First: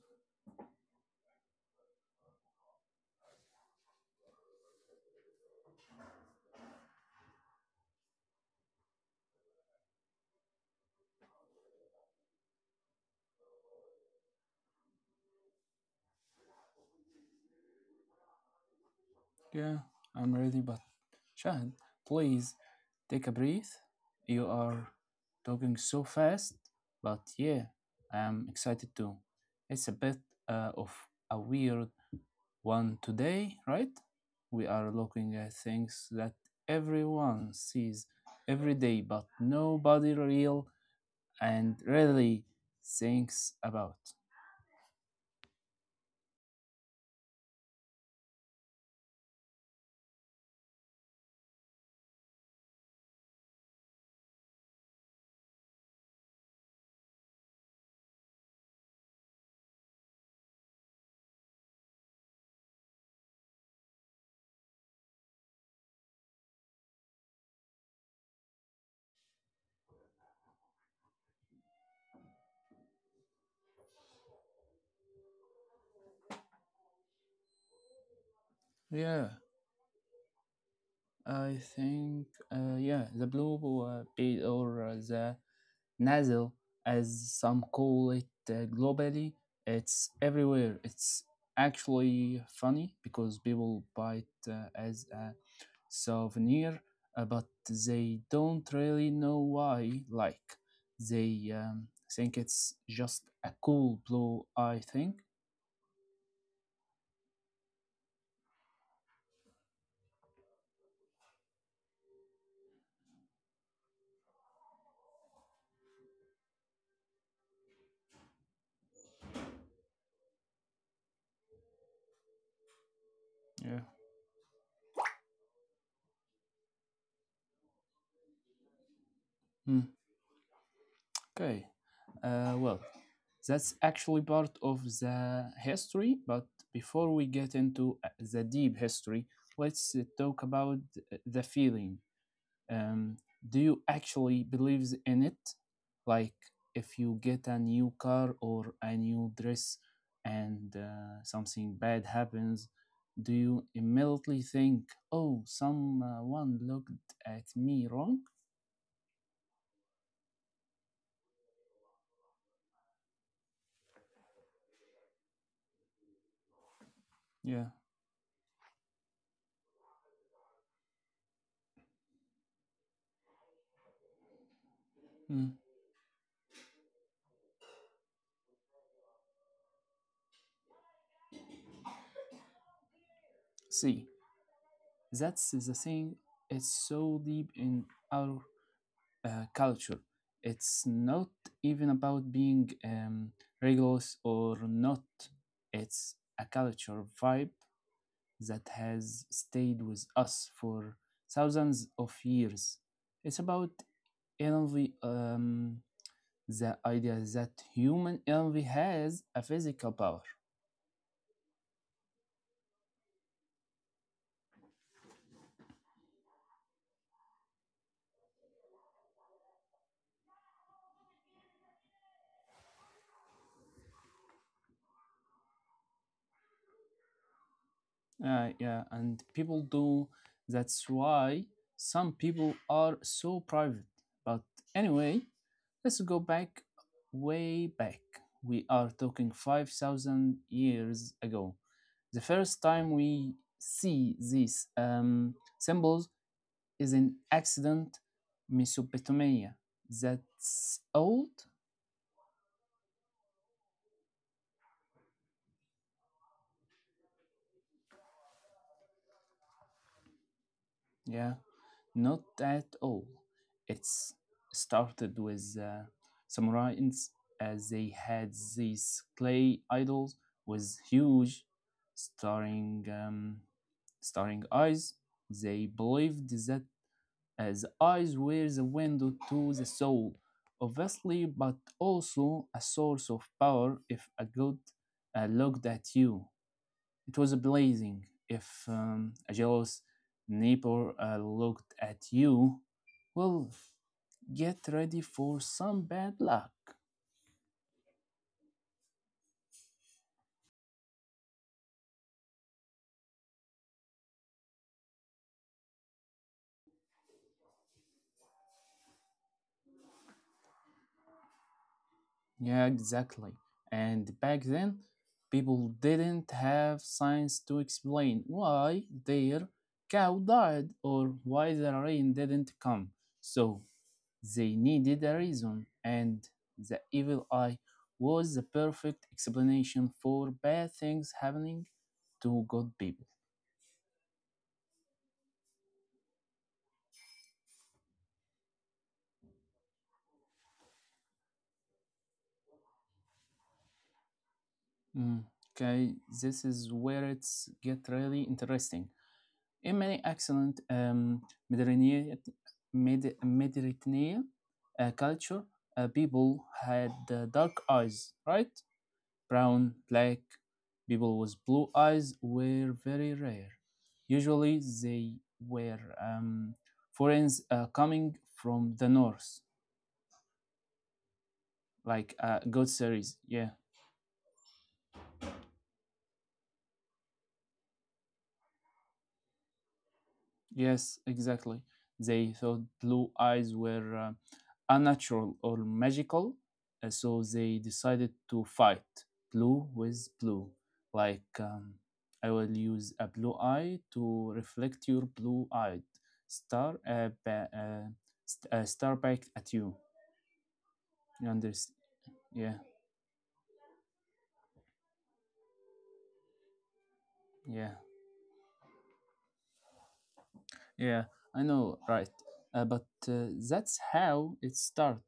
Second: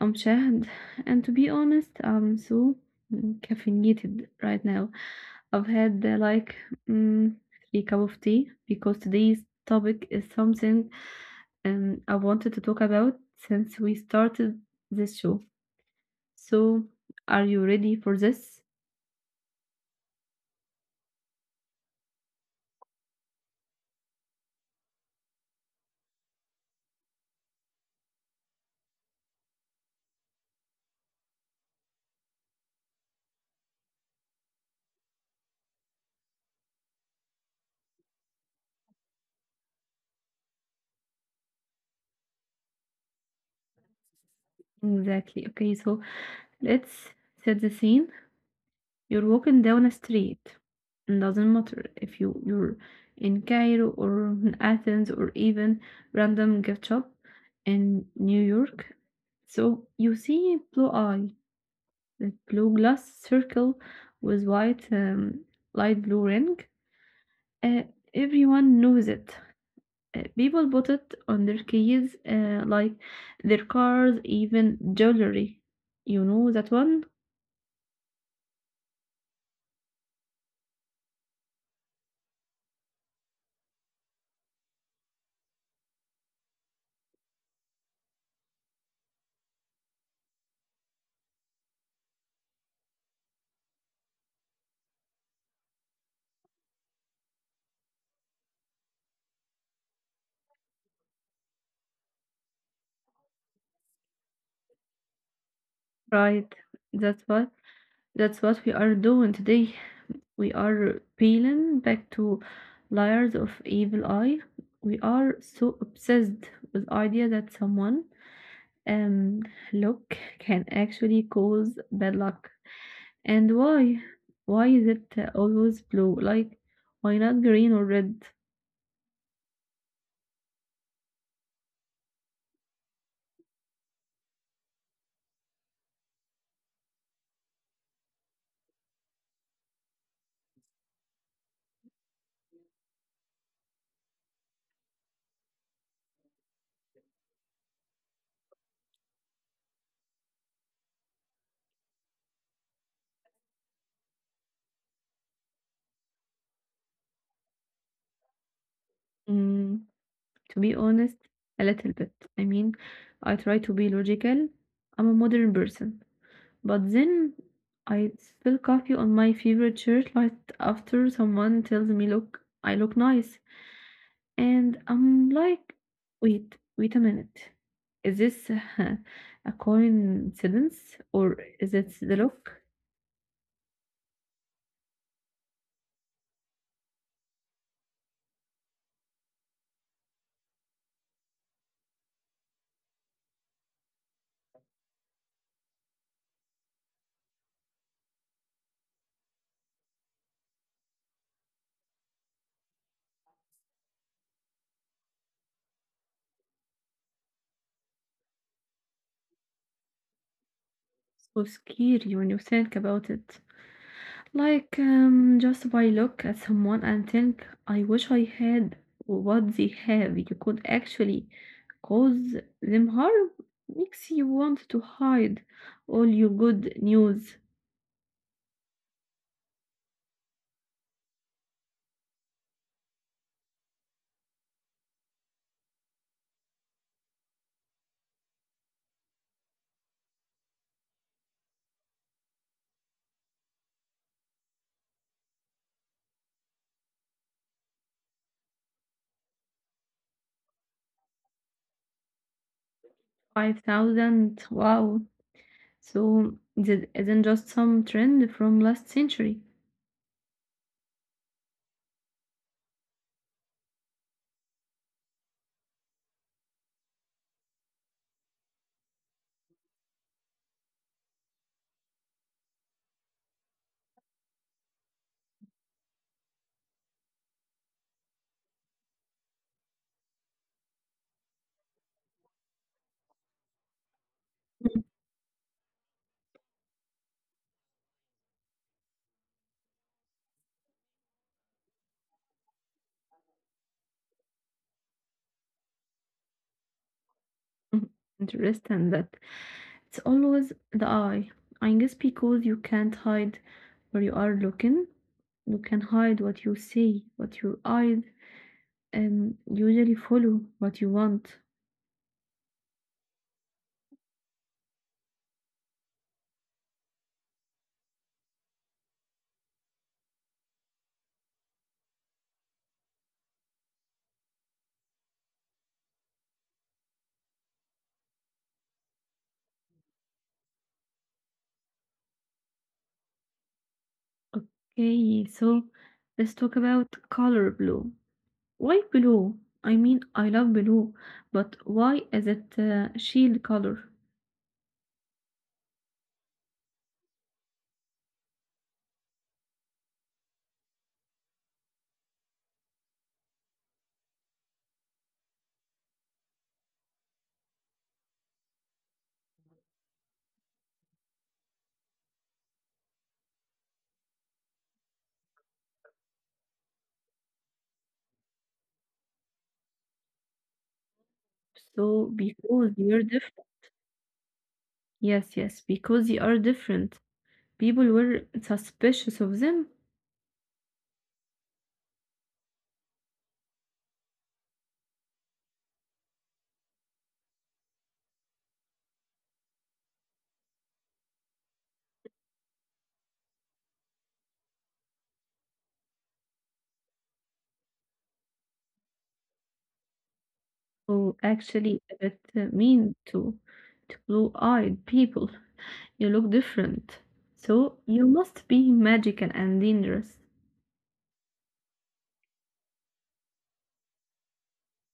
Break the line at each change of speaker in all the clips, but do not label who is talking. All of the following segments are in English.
I'm Shahd, and to be honest, I'm so caffeinated right now. I've had like mm, three cup of tea because today's topic is something I wanted to talk about since we started this show. So, are you ready for this?
Yeah, I'm ready, but Shahin, please take a breath. You are talking so fast, but yeah, I am excited too. It's a bit of a weird one today, right? We are looking at things that everyone sees every day, but nobody really thinks about.
Exactly. Okay, so let's set the scene. You're walking down a street. It doesn't matter if you're in Cairo or in Athens or even random gift shop in New York. So you see blue eye, the blue glass circle with white light blue ring. Uh, Everyone knows it. People put it on their keys, like their cars, even jewelry. You know that one,
Yeah, I think, yeah, the blue pill or the Nasal, as some call it globally, it's everywhere. It's actually funny because people buy it as a souvenir, but they don't really know why. Like, they think it's just a cool blue eye thing.
right? That's what that's what we are doing today. We are peeling back to layers of evil eye. We are so obsessed with the idea that someone um luck can actually cause bad luck.
Yeah.
And why? Why is it always blue? Like why not green or red?
Hmm. Okay. Well, that's actually part of the history. But before we get into the deep history, let's talk about the feeling. Um, do you actually believe in it? Like, if you get a new car or a new dress and something bad happens, do you immediately think, oh, someone looked at me wrong?
Mm, to be honest, a little bit. I mean, I try to be logical. I'm a modern person. But
Yeah.
then I spill coffee on my favorite shirt right after someone tells me, look, I look nice. And
Mm.
I'm like, wait, wait a minute. Is this a coincidence or is it the look?
See, that's the thing. It's so deep in our culture. It's not even about being rigorous or not. It's a culture vibe that has stayed with us for thousands of years. It's about envy, the idea that human envy has a physical power.
So scary when you think about it. Like, just by look at someone and think, I wish I had what they have. You could actually cause them harm. Makes you want to hide all your good news.
Yeah, and people do. That's why some people are so private. But anyway, let's go back, way back. We are talking 5,000 years ago. The first time we see these symbols is in ancient Mesopotamia. That's old.
5,000, wow. So, this isn't just some trend from last century.
Yeah, not at all. It's started with samurais as they had these clay idols with huge staring um, staring eyes. They believed that as eyes were the window to the soul, obviously, but also a source of power if a god looked at you. It was blazing. If a jealous neighbor looked at you, well, get ready for some bad luck.
Interesting that it's always the eye. I guess because you can't hide where you are looking, you can hide what you see, what your eyes and usually follow what you want.
Yeah, exactly. And back then, people didn't have science to explain why their cow died or why the rain didn't come. So they needed a reason, and the evil eye was the perfect explanation for bad things happening to good people.
Okay, so let's talk about color blue. Why blue? I mean, I love blue, but why is it a shield color?
Mm. Okay, this is where it's get really interesting. In many excellent Mediterranean, Mediterranean culture, people had dark eyes, right? Brown, black, people with blue eyes were very rare. Usually, they were foreigners coming from the north, like
So,
a good
because they
series.
are
Yeah.
different. Yes, yes, because they are different. People were suspicious of them.
Yes, exactly. They thought blue eyes were unnatural or magical, so they decided to fight blue with blue. Like, I will use a blue eye to reflect your blue eyed star, uh, ba- uh, star back at you. You
So,
understand?
actually, it
Yeah,
mean to blue-eyed people. You look different.
yeah.
So, you must be magical and dangerous.
Yeah, I know, right? But that's how it started.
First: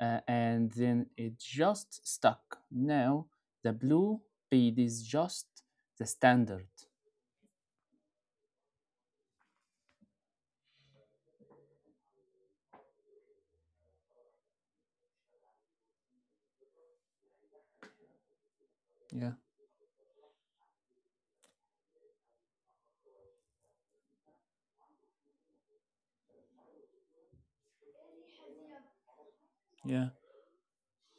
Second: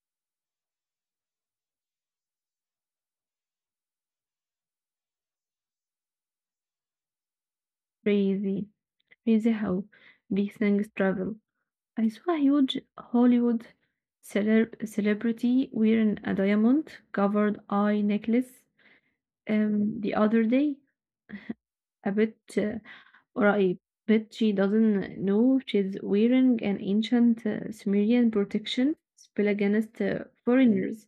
And then it just stuck. Now the blue bead is just the standard.
Crazy. Crazy how big things travel. I saw a huge Hollywood celebrity wearing a diamond covered eye necklace
Yeah,
the other day. A bit, or I bet she doesn't know she's wearing an ancient Sumerian protection spell
yeah,
against foreigners.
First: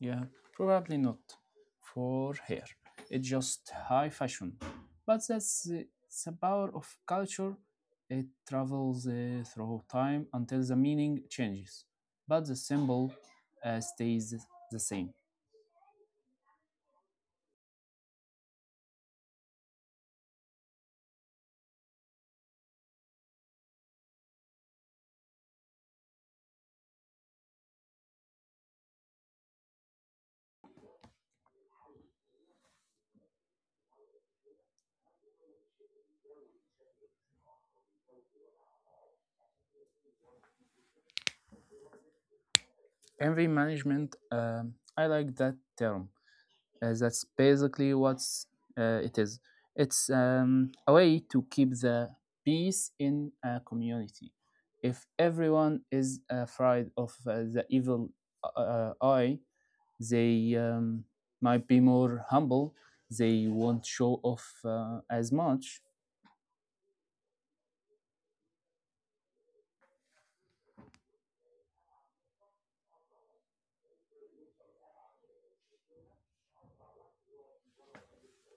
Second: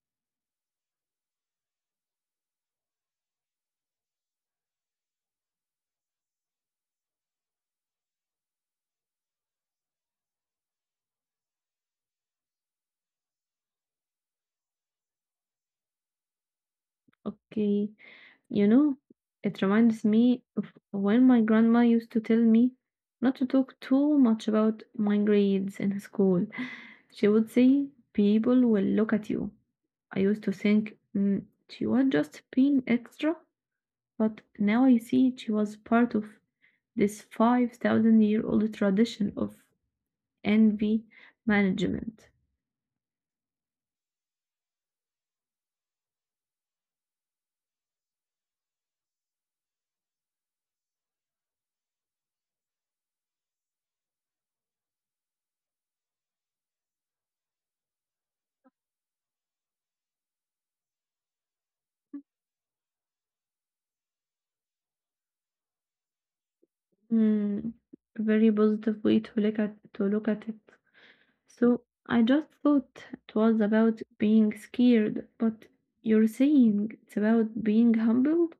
yeah. Probably not for hair. It's just high fashion. But it's the power of culture. It travels through time until the meaning changes, but the symbol stays the same.
Okay, you know, it reminds me of when my grandma used to tell me not to talk too much about my grades in school. She would say, people will look at you. I used to think she was just being extra, but now I see she was part of this 5,000 year old tradition of envy management.
Envy management, I like that term. That's basically what it is. It's a way to keep the peace in a community. If everyone is afraid of the evil eye, they might be more humble. They won't show off as much.
Mm, very positive way to look at it. So I just thought it was about being scared, but you're saying it's about being humble?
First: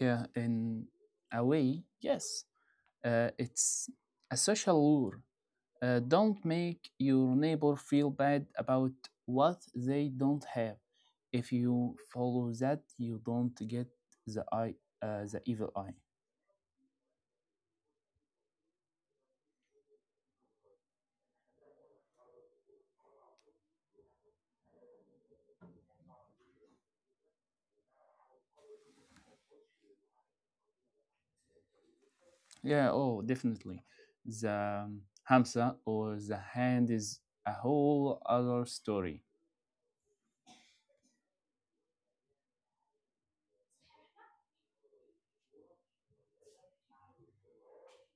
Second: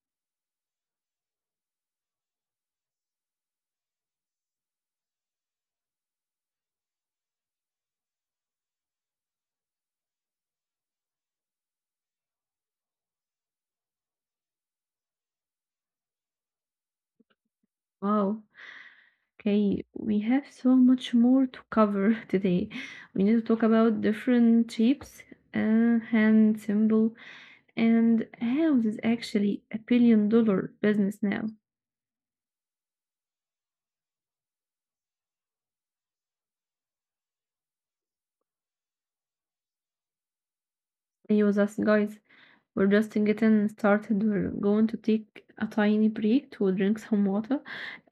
Yeah, in a way, yes. It's a social lure. Don't make your neighbor feel bad about what they don't have. If you follow that, you don't get the eye, the evil eye.
Wow. Okay, we have so much more to cover today. We need to talk about different shapes, hand symbol, and how this is actually a billion dollar business now.
Yeah, oh, definitely. The hamsa or the hand is a whole other story.
Stay with us, guys. We're just getting started. We're going to take a tiny break to drink some water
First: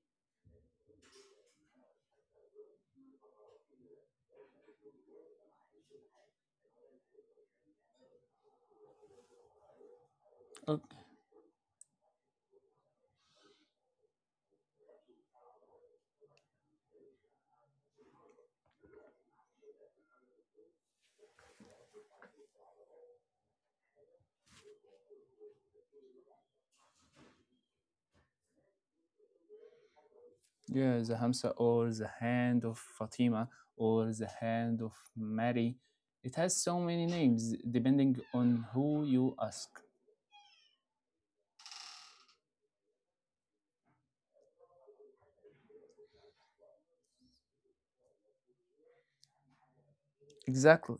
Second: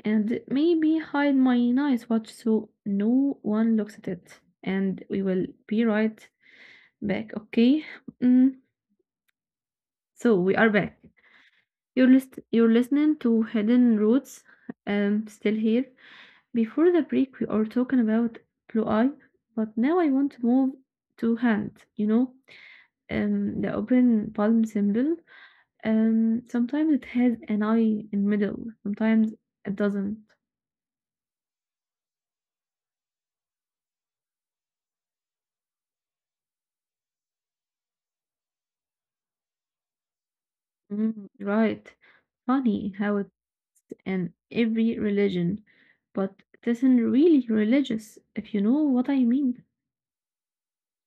and maybe hide my nice watch so no one looks at it. And we will be right back, okay? Mm, so we are back.
Okay.
You're you're listening to Hidden Roots. Still here. Before the break, we are talking about blue eye, but now I want to move to hand. You know, the open palm symbol. Sometimes it has an eye in middle. Sometimes it doesn't.
Yeah, the hamsa or the hand of Fatima or the hand of Mary. It has so many names depending on who you ask.
Mm, right funny how it and every religion, but it isn't really religious, if you know what I mean.
Exactly.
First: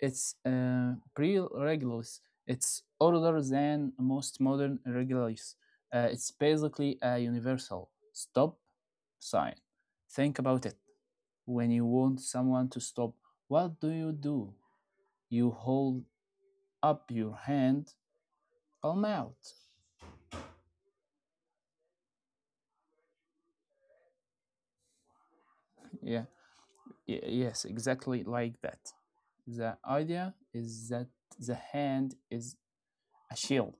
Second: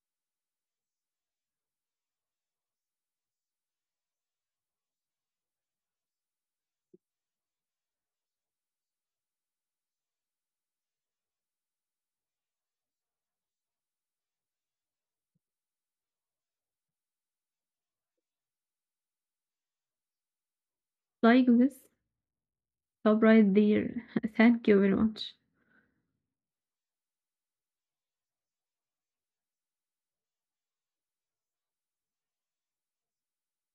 It's pre-regulus. It's older than most modern regulus. It's basically a universal stop sign. Think about it. When you want someone to stop, what do? You hold up your hand or mouth.
Like this. Stop right there. Thank you very much.
Yeah. Yes, exactly like that. The idea is that the hand is a shield.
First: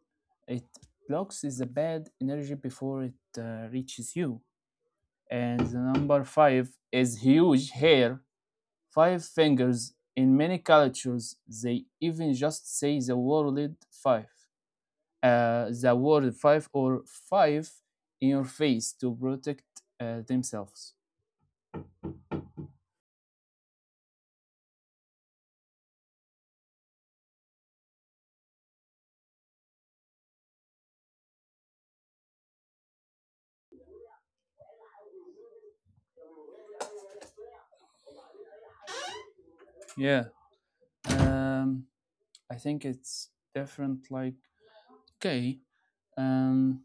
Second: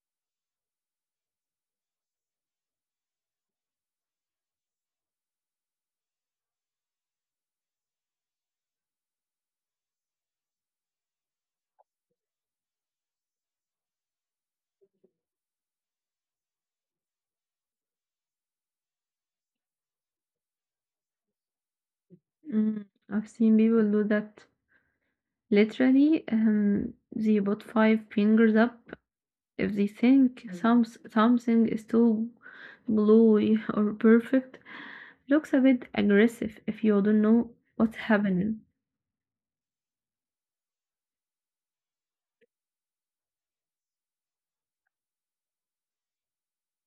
It blocks the bad energy before it reaches you. And the number five is huge hair, five fingers. In many cultures, they even just say the word five or five in your face to protect themselves.
Mm, I've seen people do that. Literally, they put five fingers up if they think something is too glowy or perfect. Looks a bit aggressive if you don't know what's happening.
Yeah, um, I think it's different. Okay, um,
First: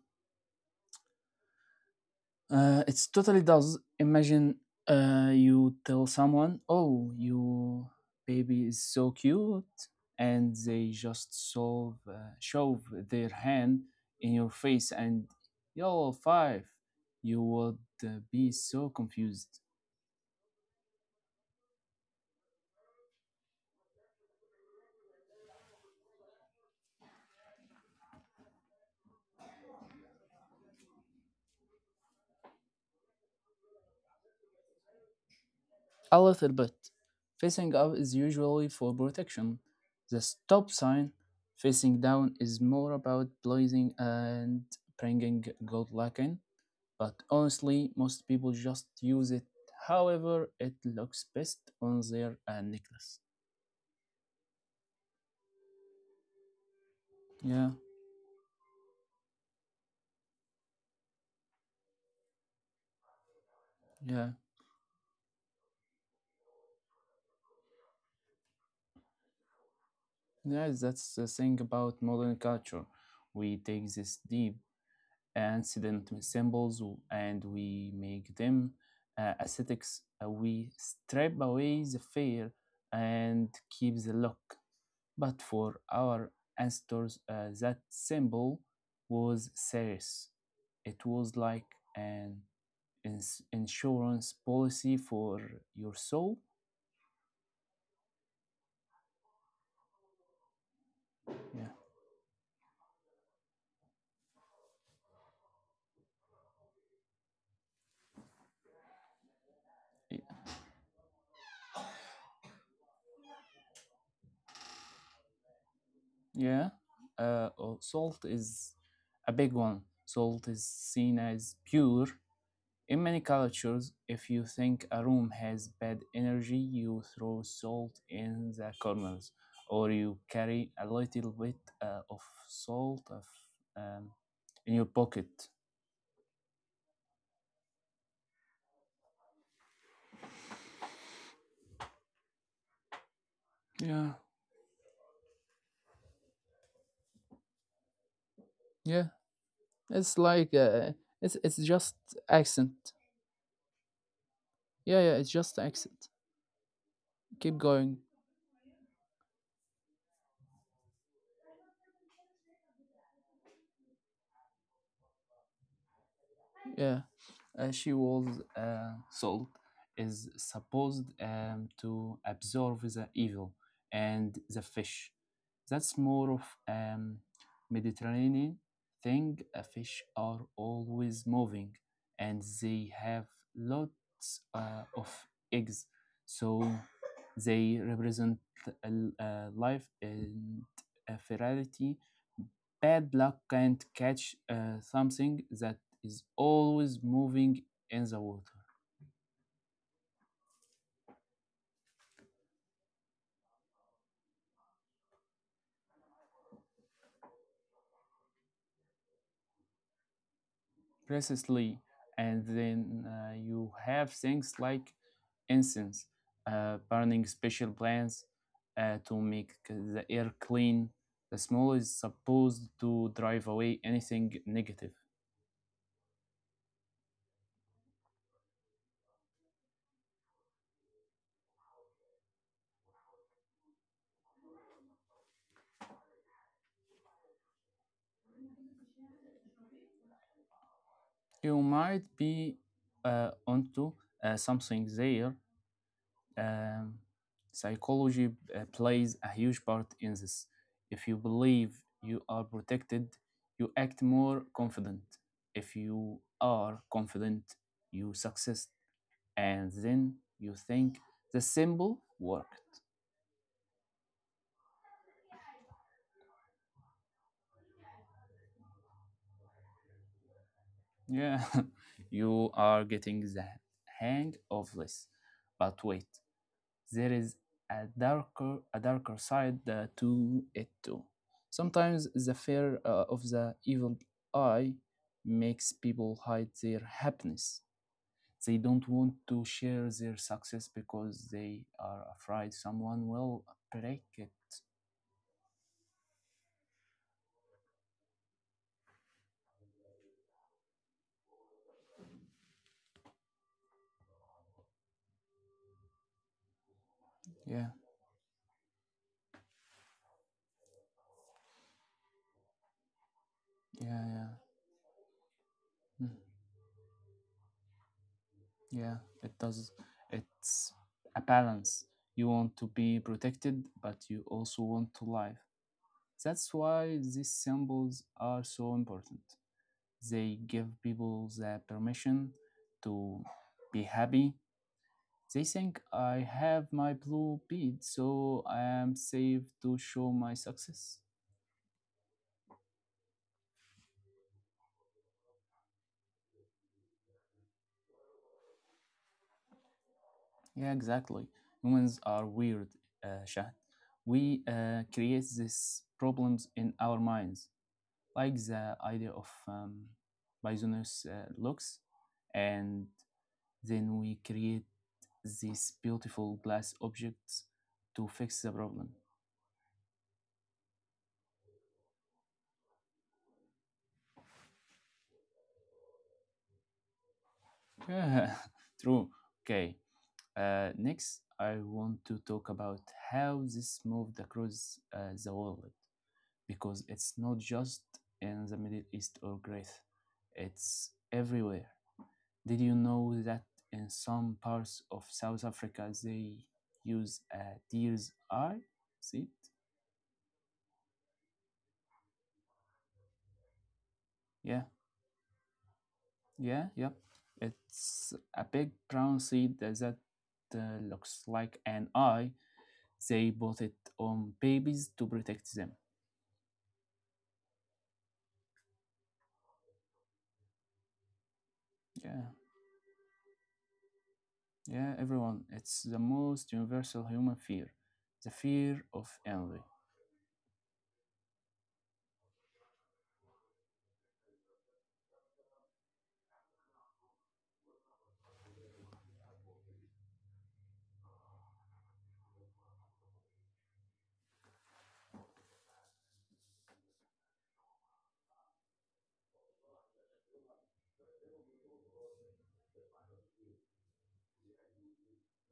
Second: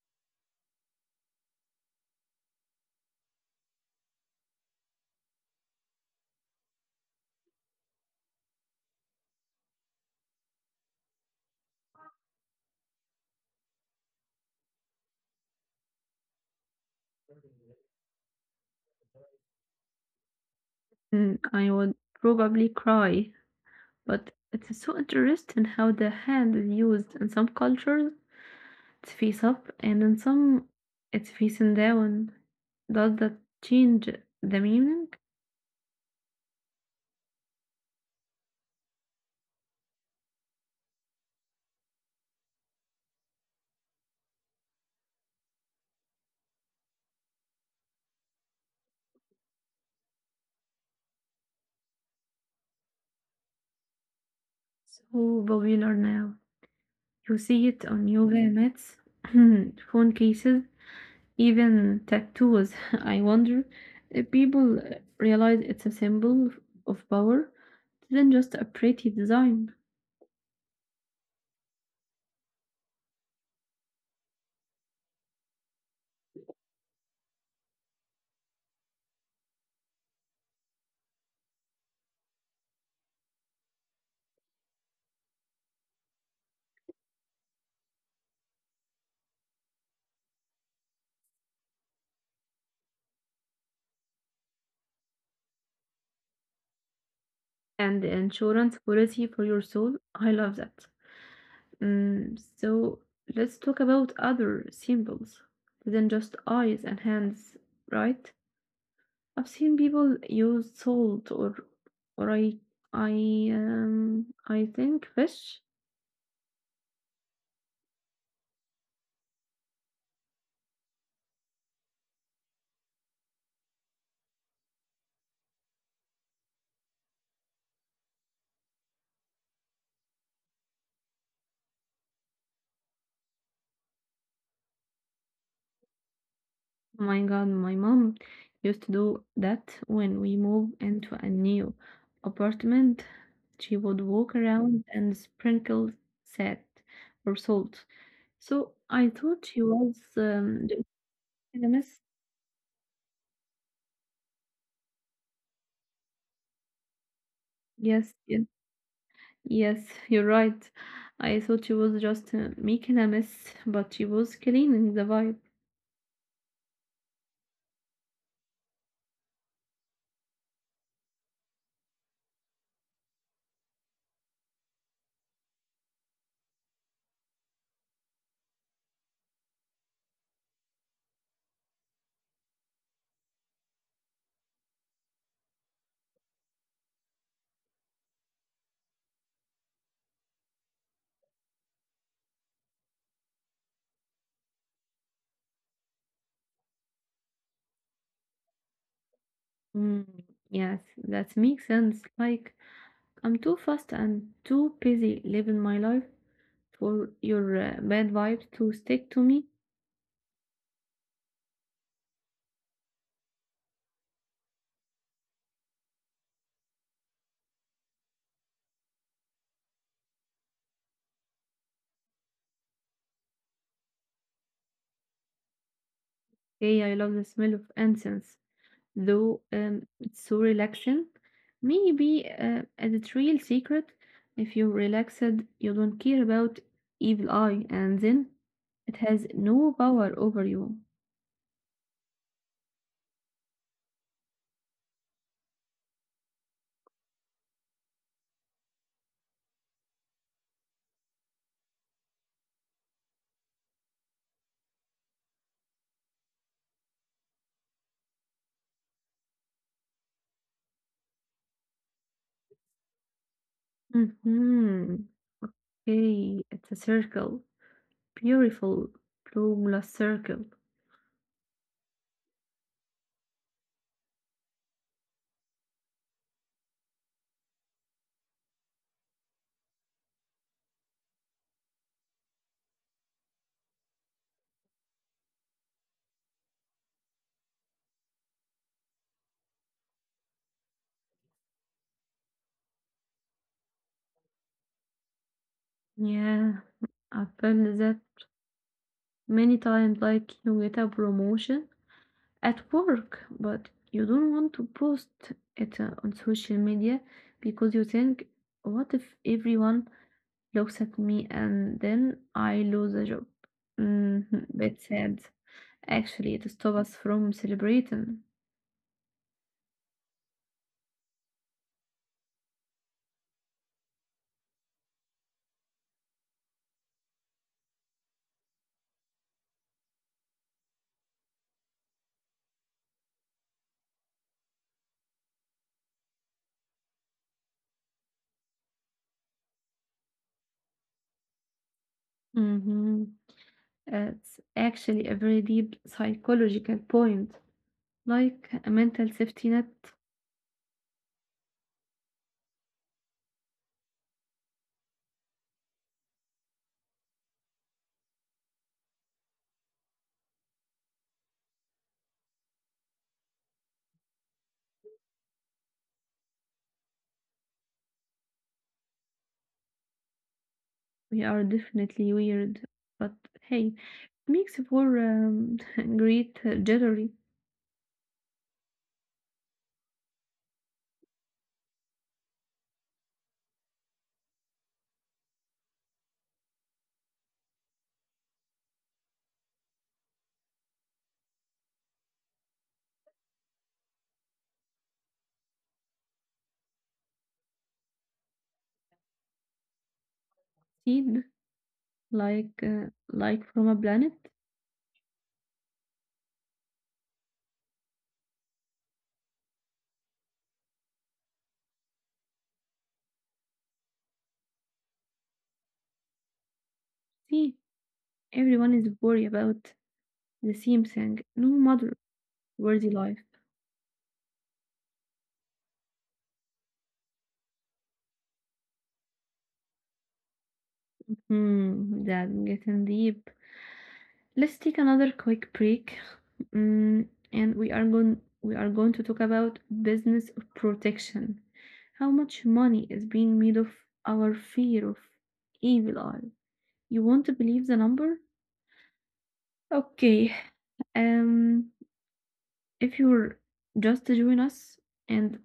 it totally does. Imagine you tell someone, "Oh, your baby is so cute," and they just shove their hand in your face, and you're five. You would be so confused.
Mm, I would probably cry. But it's so interesting how the hand is used in some cultures. It's face up, and in some, it's facing down. Does that change the meaning?
A little bit. Facing up is usually for protection. The stop sign facing down is more about blazing and bringing good luck in. But honestly, most people just use it however it looks best on their necklace.
So popular now. You
Yeah,
see it on yoga mats, phone cases, even tattoos. I wonder
yeah,
if people realize it's a symbol of power, than just a pretty design.
yeah. That's the thing about modern culture. We take these deep and sediment symbols and we make them aesthetics. We strip away the fear and keep the look. But for our ancestors, that symbol was serious. It was like an insurance policy for your soul.
And the insurance policy for your soul. I love that.
Yeah,
Mm, so let's talk about other symbols than just eyes and hands, right? I've seen people use salt or or I I I think fish.
yeah. Oh, salt is a big one. Salt is seen as pure. In many cultures, if you think a room has bad energy, you throw salt in the corners, or you carry a little bit of salt um, in your pocket.
Oh my God, my mom used to do that when we moved into a new apartment. She would
Yeah,
walk around and sprinkle salt or salt. So
yeah.
I thought she was
It's
the
it's just
yes,
accent. Yeah, yeah. It's just accent. Keep going.
yes, yes. Yes, you're right. I thought she was just making a mess, but she was cleaning the vibe.
Yeah, she was salt is supposed to absorb the evil and the fish. That's more of Mediterranean thing. Fish are always moving, and they have lots of eggs, so they represent uh, life and fertility. Bad luck can't catch something that is always moving in the water.
Mm, yes, that makes sense. Like, I'm too fast and too busy living my life for your bad vibes to stick to me.
Precisely. And then you have things like incense, burning special plants to make the air clean. The smell is supposed to drive away anything negative.
Hey, I love the smell of incense, though it's so relaxing. Maybe as it's real secret. If you're relaxed, you don't care about evil eye, and then it has no power over you.
You might be onto something there. Um, psychology plays a huge part in this. If you believe you are protected, you act more confident. If you are confident, you success, and then you think the symbol worked.
Mm-hmm. Hey, it's a circle. Beautiful, bloomless circle.
Yeah, you are getting the hang of this. But wait, there is a darker side to it too. Sometimes the fear of the evil eye makes people hide their happiness. They don't want to share their success because they are afraid someone will break it.
Yeah, I've found that many times, like you get a promotion at work, but you don't want to post it on social media
Yeah,
because you think, what if everyone looks at me and then I lose a job?
yeah, yeah,
Mm-hmm. That's sad.
Mm,
Actually, it stops us from celebrating.
yeah. It does. It's a balance. You want to be protected, but you also want to live. That's why these symbols are so important. They give people the permission to be happy. They think I have my blue bead, so I am safe to show my success.
Mm-hmm. It's actually a very deep psychological point, like a mental safety net.
Yeah, exactly. Humans are weird, Shah. We create these problems in our minds, like the idea of Bisonus looks, and then we create these beautiful glass objects to fix the problem.
We are definitely weird, but hey, it makes for great jittery
Yeah, true. Okay. Next, I want to talk about how this moved across the world because it's not just in the Middle East or Greece, it's everywhere. Did you know that in some parts of South Africa they use a deer's eye seed?
seed, like from a planet.
Yeah, yeah, yep. It's a big brown seed that uh, looks like an eye. They bought it on babies to protect them.
See, everyone is worried about the same thing, no matter
Yeah,
where they live.
yeah, everyone. It's the most universal human fear, the fear of envy.
Hmm, that getting deep. Let's take another quick break. Mm, and we are going to talk about business protection. How much money is being made of our fear of evil eye? You want to believe the number? Okay. Um, if you're just to join us and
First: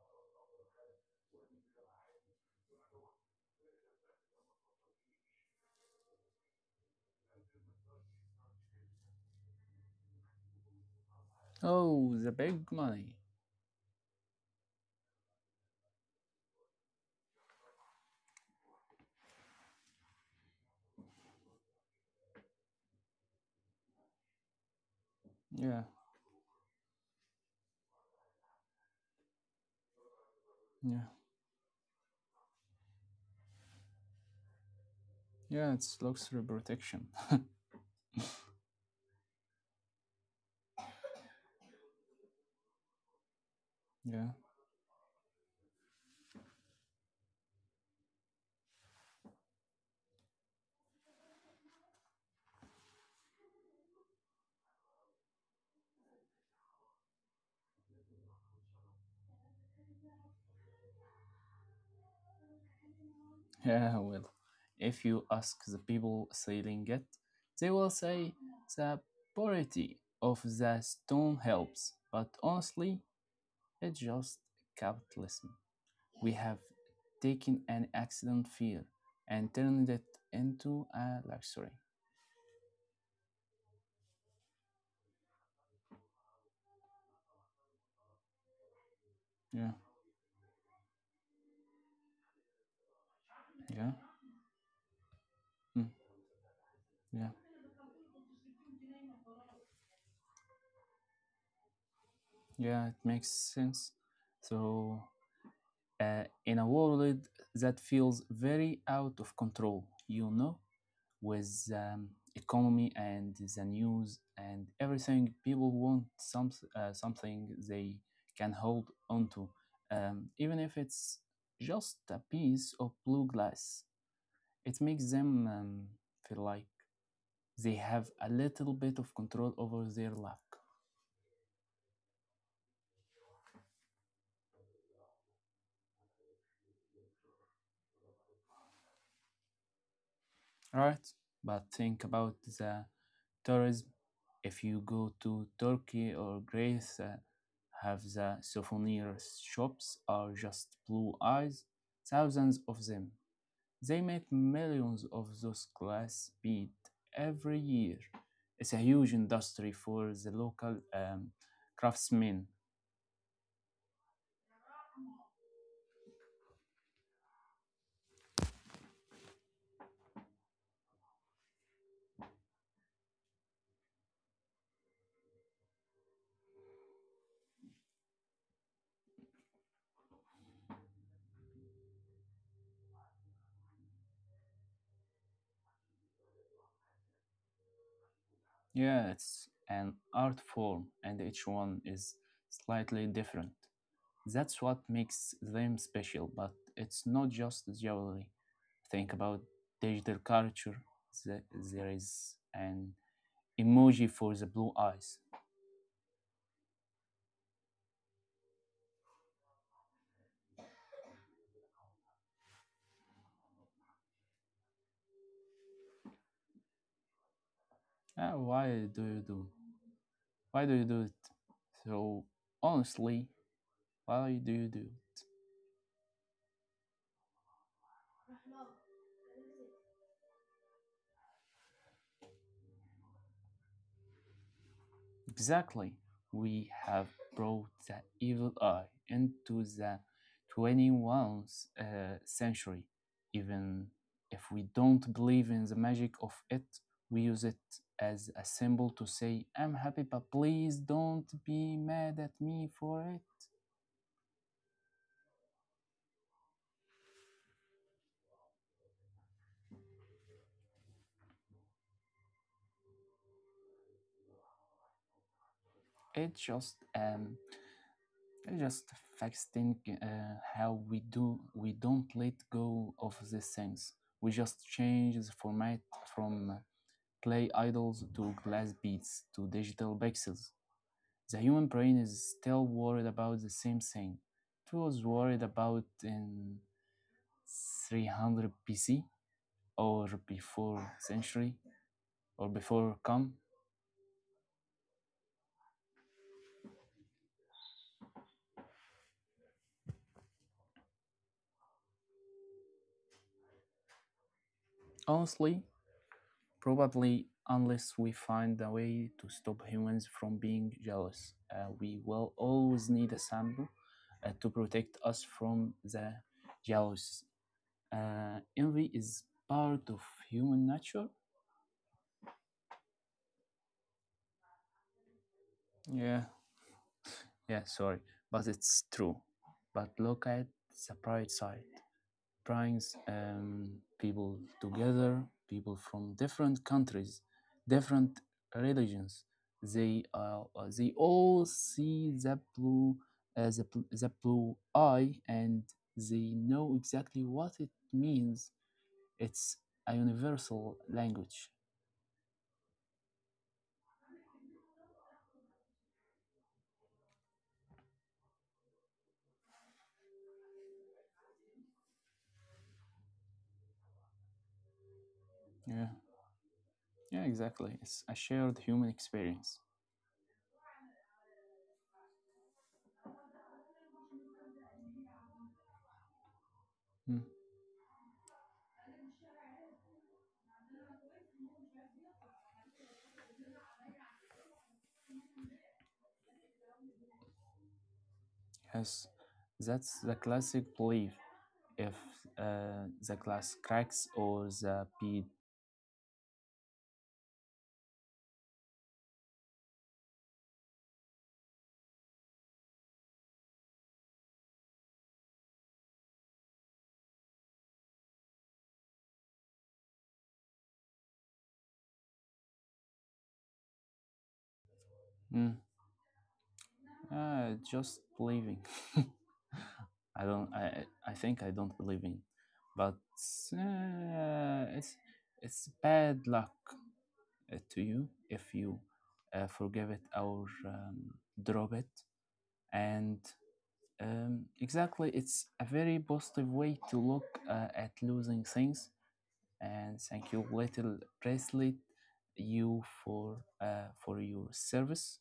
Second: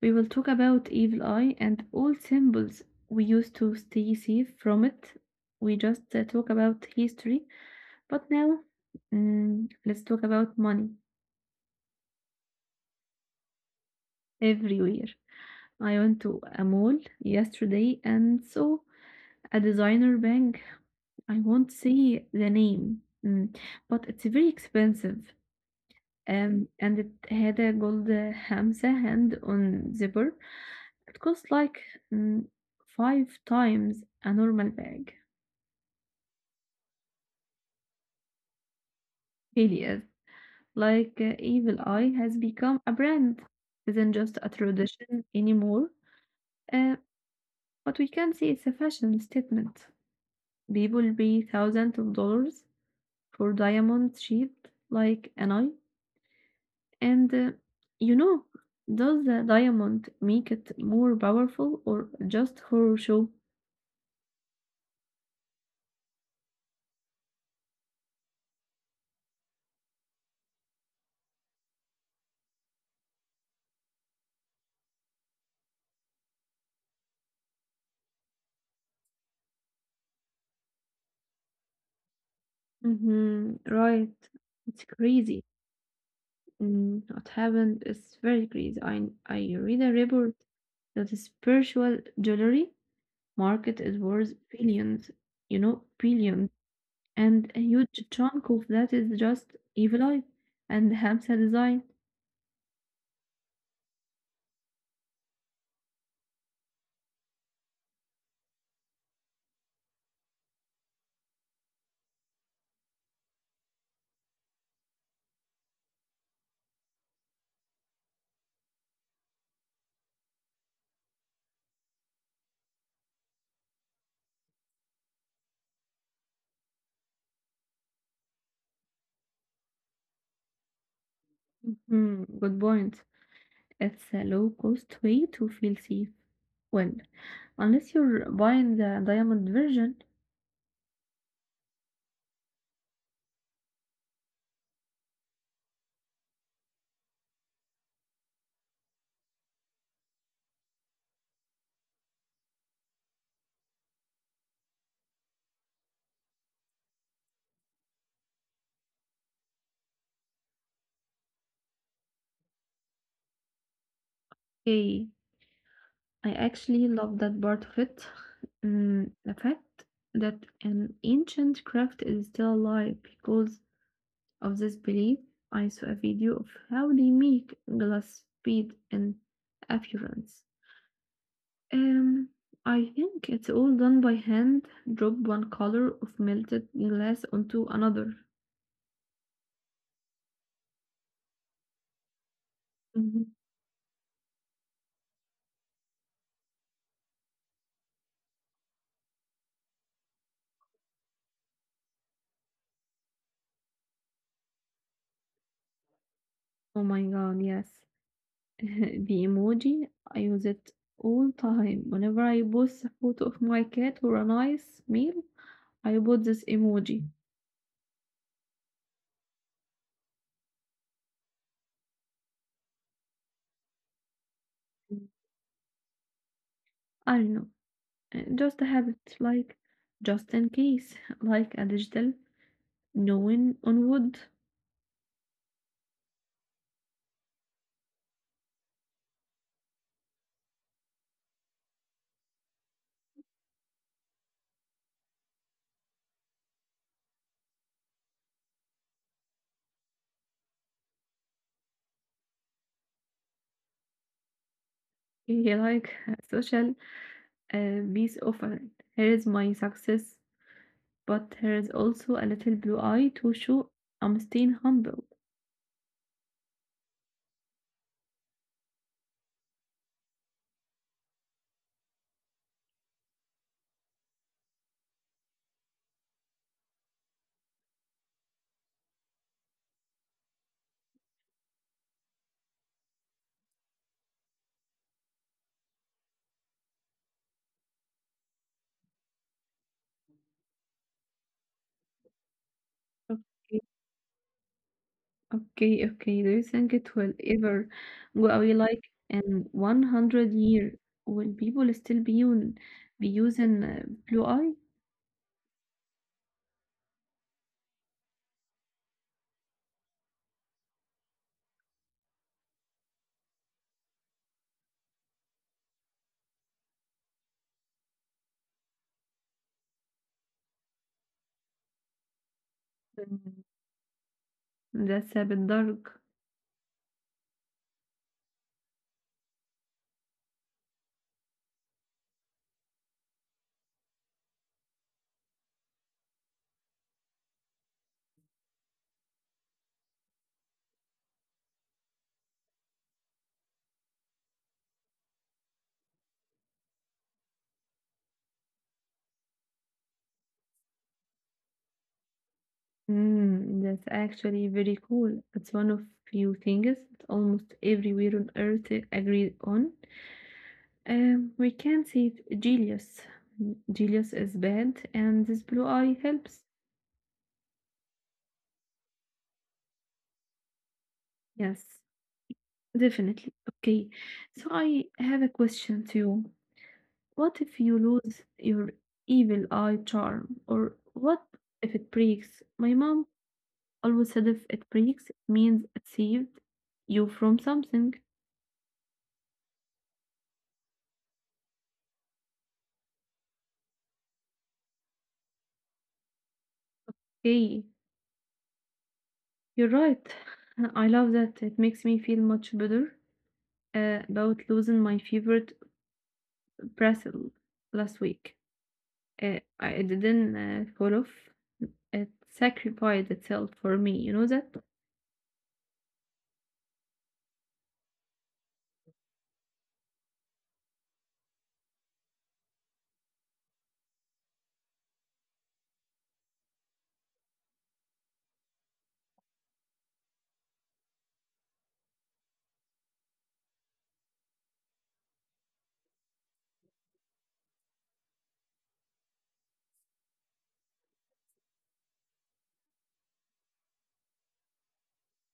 we will talk about evil eye and all symbols we use to stay safe from it. We just talk about history, but now let's talk about money.
Oh, the big money.
Everywhere. I went to a mall yesterday and saw a designer bag. I won't say the name, but it's very expensive.
Yeah,
And it had a gold Hamza hand on zipper.
yeah,
It cost like mm, five times a normal bag.
yeah, it's luxury protection.
Really is. Like Evil Eye has become a brand. Isn't just
Yeah,
a tradition anymore. Uh, but we can see it's a fashion statement. They will pay thousands of dollars for diamond sheet like an eye. And you know, does the diamond make it more powerful or just for show?
yeah, well, if you ask the people selling it, they will say the poverty of the stone helps, but honestly, it's just capitalism. We have taken an accident fear and turned it into a luxury.
Mm-hmm, right. It's crazy. Mm, what happened is very crazy. I read
Yeah,
a report that the spiritual jewelry market
yeah,
is worth billions, you know,
mm,
billions.
yeah,
And a huge chunk of that is just evil eye and Hamsa design.
yeah, it makes sense. So, in a world that feels very out of control, you know, with economy and the news and everything, people want something they can hold onto, even if it's just a piece of blue glass. It makes them feel like they have a little bit of control over their luck,
Mhm, good point. It's a low-cost way to feel safe. Well, unless you're buying the diamond version.
right? But think about the tourism. If you go to Turkey or Greece, have the souvenir shops are just blue eyes, thousands of them. They make millions of those glass beads every year. It's a huge industry for the local craftsmen.
Hey, I actually love that part of it. Mm, the fact that an ancient craft is still alive because of this belief. I saw a video of how they make glass bead and appearance. Um, I think it's all done by hand. Drop one color of melted glass onto another.
Yeah, it's an art form, and each one is slightly
Mm-hmm.
different. That's what makes them special, but it's not just jewelry. Think about digital culture. There is an emoji for the blue eyes.
Oh my god, yes. The emoji, I use it all time. Whenever I post a photo of my cat or a nice meal, I put this emoji.
Ah, why do you do? Why do you do it? So honestly, why do you do?
I don't know. Just a habit, like just in case, like a digital knowing on wood.
Exactly. We have brought the evil eye into the 21st century. Even if we don't believe in the magic of it, we use it as a symbol to say, I'm happy, but please don't be mad at me for it.
Yeah, like a social peace offering. Here is my success, but here is also a little blue eye to show I'm staying humble.
It's just um, it just affects think how we do. We don't let go of these things. We just change the format from clay idols to glass beads to digital pixels. The human brain is still worried about the same thing it was worried about in 300 BC or before century or before come.
Okay, okay. Do you think it will ever go away like in 100 year? Will people still be, be using blue eye?
Honestly, probably unless we find a way to stop humans from being jealous, we will always need a sample to protect us from the jealous. Envy is part of human nature.
Mm, that's a bit dark.
Yeah. Yeah, sorry, but it's true. But look at the bright side. Brings people together, people from different countries, different religions. They all see the blue, the blue eye, and they know exactly what it means. It's a universal language.
Mm, that's actually very cool. It's one of few things that almost everywhere on Earth agree on. We can see it. Genius. Genius is bad, and this blue
Yeah.
eye helps.
Yeah, exactly. It's a shared human experience.
Yes, definitely. Okay, so I have a question to you.
Mm.
What if you lose your evil eye charm? Or what if it breaks? My mom always said if it breaks, it means it saved you from something.
Yes, that's the classic belief. If the glass cracks or the bead,
Hey, you're right. I love that. It makes me feel much better about losing my favorite bracelet last week. I it didn't fall off. It sacrificed itself for me. You know that?
mm, just believing. I think I don't believe in, but uh, it's it's bad luck to you if you forgive it or drop it. And exactly, it's a very positive way to look at losing things and thank you little bracelet you for your service.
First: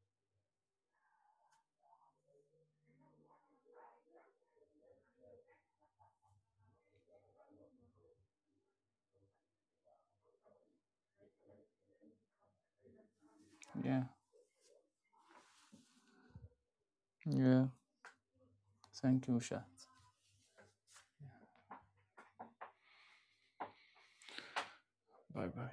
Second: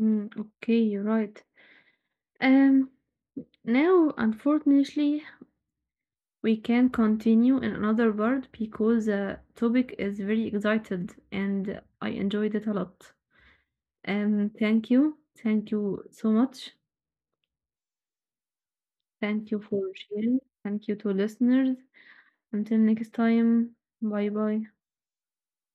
Mm, okay, you're right. Um, now, unfortunately, we can continue in another word because the topic is very excited and I enjoyed it a lot.
Yeah.
Thank you. Thank you so much.
Yeah, thank you,
Thank you
chat.
for sharing. Thank you to listeners. Until next time, bye bye.
Bye bye.